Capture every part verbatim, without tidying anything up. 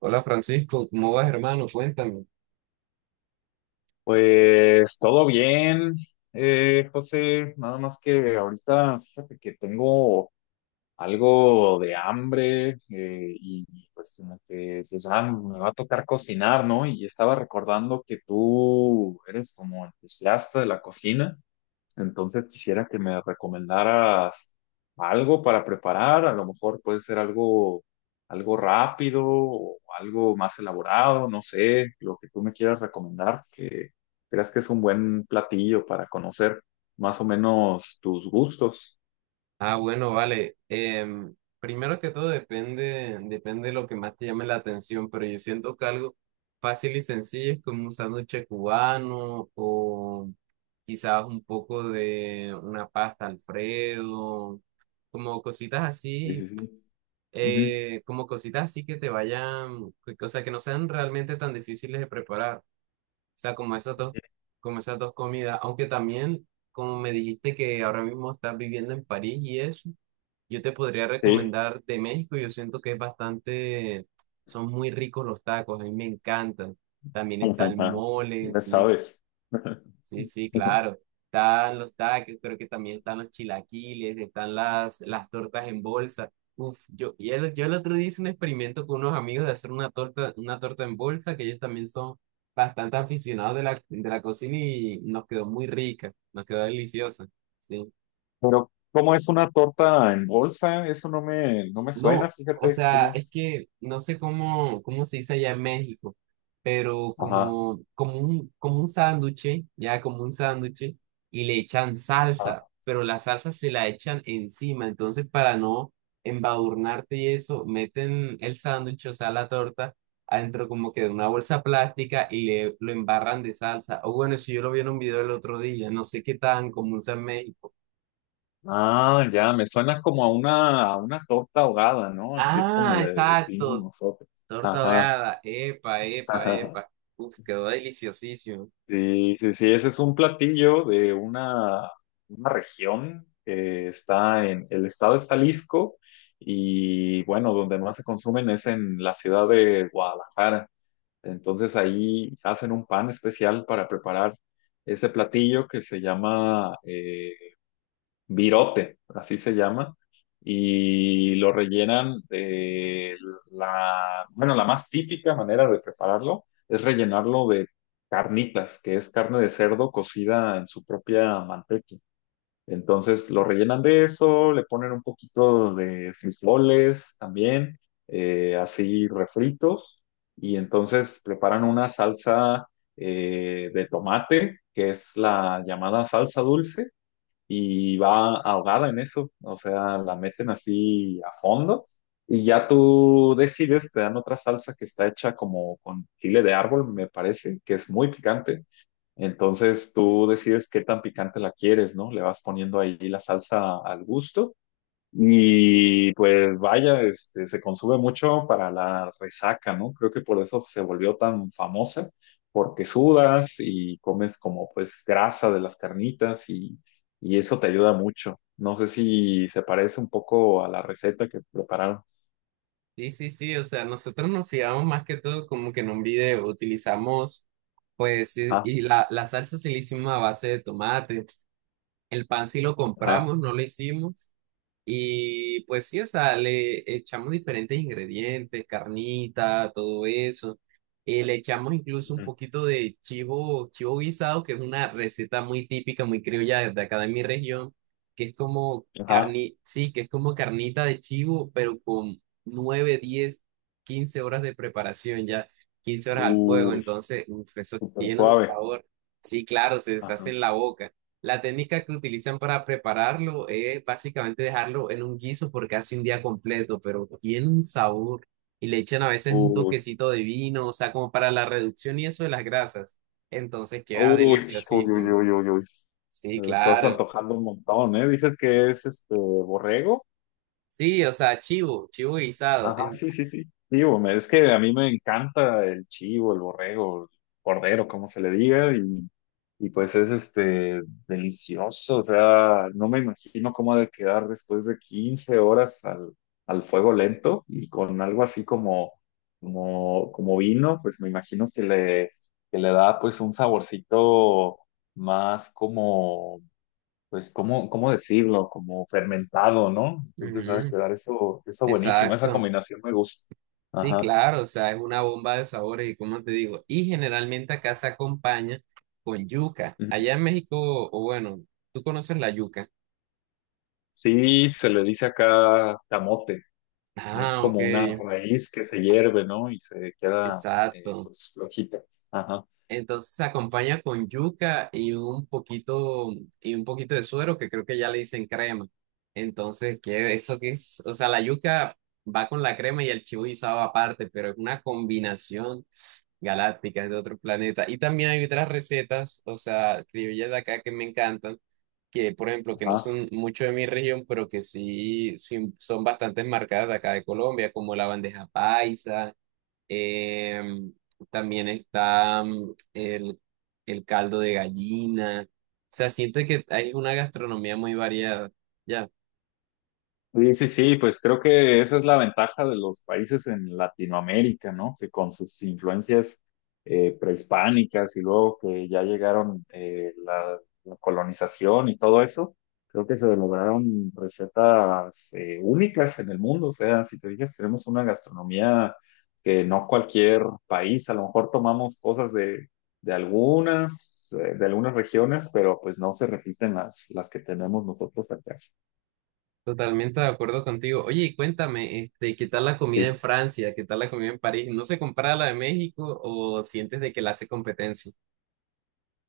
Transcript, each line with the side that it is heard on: right: Hola Francisco, ¿cómo vas, hermano? Cuéntame.
left: Pues todo bien, eh, José, nada más que ahorita fíjate que tengo algo de hambre eh, y pues como que pues, ah, me va a tocar cocinar, ¿no? Y estaba recordando que tú eres como entusiasta de la cocina, entonces quisiera que me recomendaras algo para preparar, a lo mejor puede ser algo, algo rápido o algo más elaborado, no sé, lo que tú me quieras recomendar, que creas que es un buen platillo para conocer más o menos tus gustos.
right: Ah, bueno, vale. Em, primero que todo, depende, depende de lo que más te llame la atención, pero yo siento que algo fácil y sencillo es como un sándwich cubano, o quizás un poco de una pasta Alfredo, como cositas
left: Sí,
right: así,
left: sí, sí. Ujú.
right: eh, como cositas así, que te vayan, que- o sea, que no sean realmente tan difíciles de preparar. Sea, como esas dos, como esas dos comidas, aunque también, como me dijiste que ahora mismo estás viviendo en París y eso, yo te podría
left: Sí,
right: recomendar de México. Yo siento que es bastante, son muy ricos los tacos, a mí me encantan. También está el mole,
left: ya
right: sí.
left: sabes.
right: Sí, sí, claro. Están los taques, creo que también están los chilaquiles, están las, las tortas en bolsa. Uf, yo, y el- yo el otro día hice un experimento con unos amigos de hacer una torta, una torta en bolsa. Que ellos también son bastante aficionados de la, de la cocina y nos quedó muy rica, nos quedó deliciosa. Sí.
left: Pero, ¿cómo es una torta en bolsa? Eso no me, no me suena,
right: No, o
left: fíjate
right: sea,
left: cómo
right: es
left: es.
right: que no sé cómo, cómo se dice allá en México, pero
left: Ajá.
right: como, como un, como un sándwich, ya como un sándwich, y le echan salsa, pero la salsa se la echan encima. Entonces, para no embadurnarte y eso, meten el sándwich, o sea, la torta, adentro como que de una bolsa plástica y le, lo embarran de salsa. O bueno, eso yo lo vi en un video el otro día, no sé qué tan común sea en México.
left: Ah, ya, me suena como a una, a una torta ahogada, ¿no? Así es como
right: Ah,
left: le decimos
right: exacto.
left: nosotros.
right: Torta
left: Ajá.
right: ahogada, epa, epa,
left: Ajá.
right: epa. Uf, quedó deliciosísimo.
left: Sí, sí, sí, ese es un platillo de una, una región que está en, el estado es Jalisco, y bueno, donde más se consumen es en la ciudad de Guadalajara. Entonces ahí hacen un pan especial para preparar ese platillo que se llama eh, virote, así se llama, y lo rellenan de la, bueno, la más típica manera de prepararlo es rellenarlo de carnitas, que es carne de cerdo cocida en su propia manteca. Entonces lo rellenan de eso, le ponen un poquito de frijoles también, eh, así refritos, y entonces preparan una salsa eh, de tomate, que es la llamada salsa dulce, y va ahogada en eso, o sea, la meten así a fondo y ya tú decides, te dan otra salsa que está hecha como con chile de árbol, me parece, que es muy picante. Entonces tú decides qué tan picante la quieres, ¿no? Le vas poniendo ahí la salsa al gusto y pues vaya, este, se consume mucho para la resaca, ¿no? Creo que por eso se volvió tan famosa, porque sudas y comes como pues grasa de las carnitas y, y eso te ayuda mucho. No sé si se parece un poco a la receta que prepararon.
right: Sí, sí, sí, o sea, nosotros nos fijamos más que todo como que en un video utilizamos, pues, y
left: Ajá,
right: y la, la salsa sí la hicimos a base de tomate, el pan sí lo
left: ajá,
right: compramos, no lo hicimos. Y pues sí, o sea, le echamos diferentes ingredientes, carnita, todo eso. Eh, le echamos incluso un
left: ujú,
right: poquito de chivo, chivo guisado, que es una receta muy típica, muy criolla de acá de mi región, que es como
left: ajá.
right: carni, sí, que es como carnita de chivo, pero con nueve diez quince horas de preparación ya, quince horas al fuego.
left: Uy,
right: Entonces, uf, eso
left: súper
right: tiene un
left: suave.
right: sabor. Sí, claro, se deshace
left: Ajá.
right: en la boca. La técnica que utilizan para prepararlo es básicamente dejarlo en un guiso por casi un día completo, pero tiene un sabor. Y le echan a veces un
left: Uy,
right: toquecito de vino, o sea, como para la reducción y eso de las grasas. Entonces queda
left: uy, uy, uy,
right: deliciosísimo.
left: uy, uy, uy.
right: Sí,
left: Me lo estás
right: claro.
left: antojando un montón, ¿eh? Dices que es este borrego.
right: Sí, o sea, chivo, chivo guisado.
left: Ajá,
right: En-
left: sí, sí, sí. Digo, me- es que a mí me encanta el chivo, el borrego, el cordero, como se le diga, y, y pues es este delicioso. O sea, no me imagino cómo ha de quedar después de quince horas al, al fuego lento y con algo así como, como, como vino, pues me imagino que le, que le da pues un saborcito más, pues, ¿cómo, cómo decirlo? Como fermentado, ¿no? Entonces va a
right: ujú,
left: quedar eso, eso buenísimo, esa
right: exacto.
left: combinación me gusta.
right: Sí,
left: Ajá.
right: claro, o sea, es una bomba de sabores, y como te digo, y generalmente acá se acompaña con yuca.
left: Ujú.
right: Allá en México, o bueno, tú conoces la yuca.
left: Sí, se le dice acá camote, es
right: Ah, ok,
left: como una raíz que se hierve, ¿no? Y se queda, eh,
right: exacto.
left: pues, flojita. Ajá,
right: Entonces se acompaña con yuca y un poquito, y un poquito de suero, que creo que ya le dicen crema. Entonces, ¿qué, eso qué es? O sea, la yuca va con la crema y el chivo guisado aparte, pero es una combinación galácticas de otro planeta. Y también hay otras recetas, o sea, criollas de acá que me encantan, que por ejemplo, que no
left: ajá.
right: son mucho de mi región, pero que sí, sí son bastante marcadas de acá de Colombia, como la bandeja paisa, em, también está mm, el, el caldo de gallina. O sea, siento que hay una gastronomía muy variada. Ya.
left: Sí, sí, sí, pues creo que esa es la ventaja de los países en Latinoamérica, ¿no? Que con sus influencias eh, prehispánicas y luego que ya llegaron eh, la, la colonización y todo eso, creo que se lograron recetas eh, únicas en el mundo. O sea, si te fijas, tenemos una gastronomía que no cualquier país, a lo mejor tomamos cosas de, de algunas, eh, de algunas regiones, pero pues no se repiten las, las que tenemos nosotros acá.
right: Totalmente de acuerdo contigo. Oye, y cuéntame, este, ¿qué tal la comida en
left: Sí.
right: Francia? ¿Qué tal la comida en París? ¿No se compara a la de México, o sientes de que la hace competencia?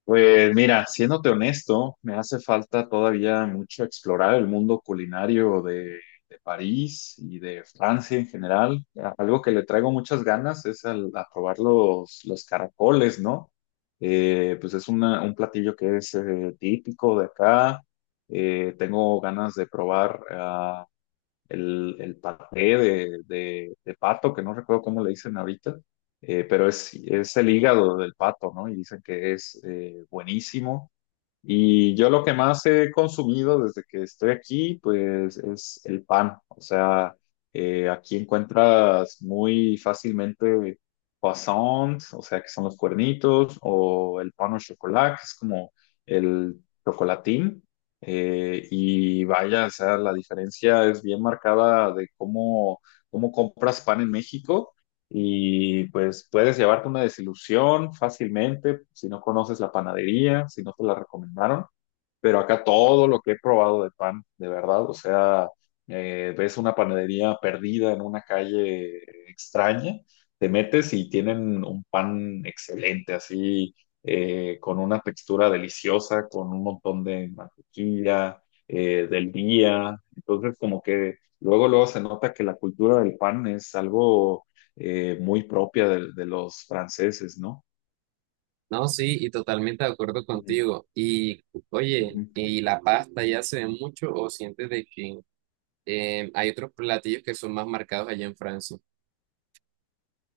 left: Pues mira, siéndote honesto, me hace falta todavía mucho explorar el mundo culinario de, de París y de Francia en general. Algo que le traigo muchas ganas es al- a probar los, los caracoles, ¿no? Eh, pues es una- un platillo que es eh, típico de acá. Eh, tengo ganas de probar ah, el, el paté de, de- de pato, que no recuerdo cómo le dicen ahorita, eh, pero es, es el hígado del pato, ¿no? Y dicen que es eh, buenísimo. Y yo lo que más he consumido desde que estoy aquí, pues es el pan. O sea, eh, aquí encuentras muy fácilmente croissants, o sea, que son los cuernitos, o el pan au chocolat, que es como el chocolatín. Eh, y vaya, o sea, la diferencia es bien marcada de cómo, cómo compras pan en México. Y pues puedes llevarte una desilusión fácilmente si no conoces la panadería, si no te la recomendaron, pero acá todo lo que he probado de pan, de verdad, o sea, eh, ves una panadería perdida en una calle extraña, te metes y tienen un pan excelente, así, eh, con una textura deliciosa, con un montón de mantequilla, eh, del día, entonces como que luego, luego se nota que la cultura del pan es algo eh, muy propia de, de los franceses, ¿no?
right: No, sí, y totalmente de acuerdo
left: Ujú.
right: contigo. Y oye,
left: Ujú.
right: ¿y la pasta ya se ve mucho, o sientes de que eh, hay otros platillos que son más marcados allá en Francia?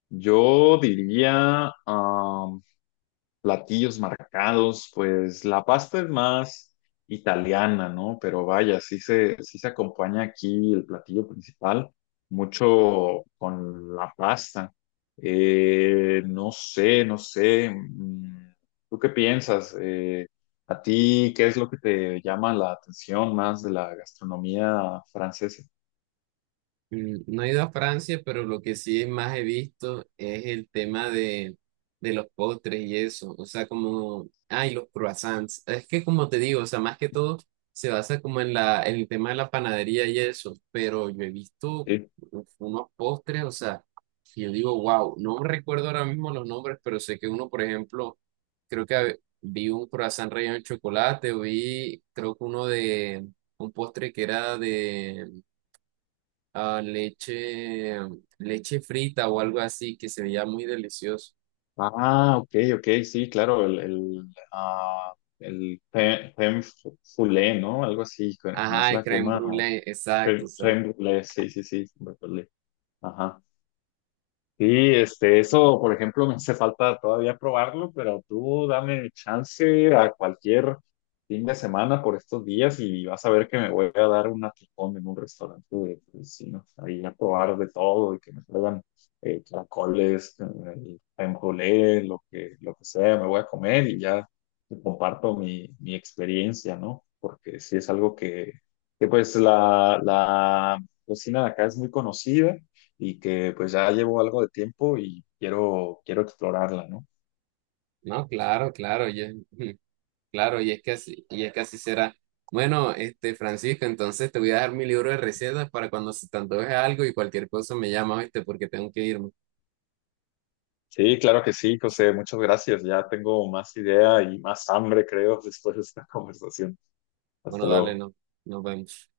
left: Yo diría, platillos marcados, pues la pasta es más italiana, ¿no? Pero vaya, sí se, sí se acompaña aquí el platillo principal, mucho con la pasta. Eh, no sé, no sé. mm, ¿Tú qué piensas? Eh, ¿a ti qué es lo que te llama la atención más de la gastronomía francesa?
right: Mm, no he ido a Francia, pero lo que sí más he visto es el tema de, de los postres y eso. O sea, como, ay, los croissants. Es que como te digo, o sea, más que todo se basa como en la, en el tema de la panadería y eso. Pero yo he visto
left: Sí.
right: uf, unos postres, o sea, que yo digo, wow, no recuerdo ahora mismo los nombres, pero sé que uno, por ejemplo, creo que hab- vi un croissant relleno de chocolate, o vi, creo que uno de, un postre que era de ah, leche, leche frita o algo así, que se veía muy delicioso.
left: Ah, ok, ok, sí, claro, el, el, ah, el fe- femme foulée, ¿no? Algo así, co- como es
right: Ajá, el
left: la
right: crème
left: crema.
right: brûlée, exacto,
left: Femme
right: exacto.
left: femme brûlée, sí, sí, sí, me acordé. Ajá. Sí, este, eso, por ejemplo, me hace falta todavía probarlo, pero tú dame chance a cualquier fin de semana por estos días y vas a ver que me voy a dar un atracón en un restaurante de vecinos, ahí a probar de todo y que me traigan eh, caracoles, eh, crème brûlée, lo que, lo que sea, me voy a comer y ya te comparto mi, mi experiencia, ¿no? Porque sí es algo que, que pues la, la cocina de acá es muy conocida y que pues ya llevo algo de tiempo y quiero, quiero explorarla, ¿no?
right: No, claro, claro, y es- claro, y es que así, y es que así será. Bueno, este, Francisco, entonces te voy a dar mi libro de recetas para cuando se te antoje algo, y cualquier cosa me llamas, ¿viste? Porque tengo que irme.
left: Sí, claro que sí, José, muchas gracias. Ya tengo más idea y más hambre, creo, después de esta conversación. Hasta
right: Bueno, dale,
left: luego.
right: no, nos vemos.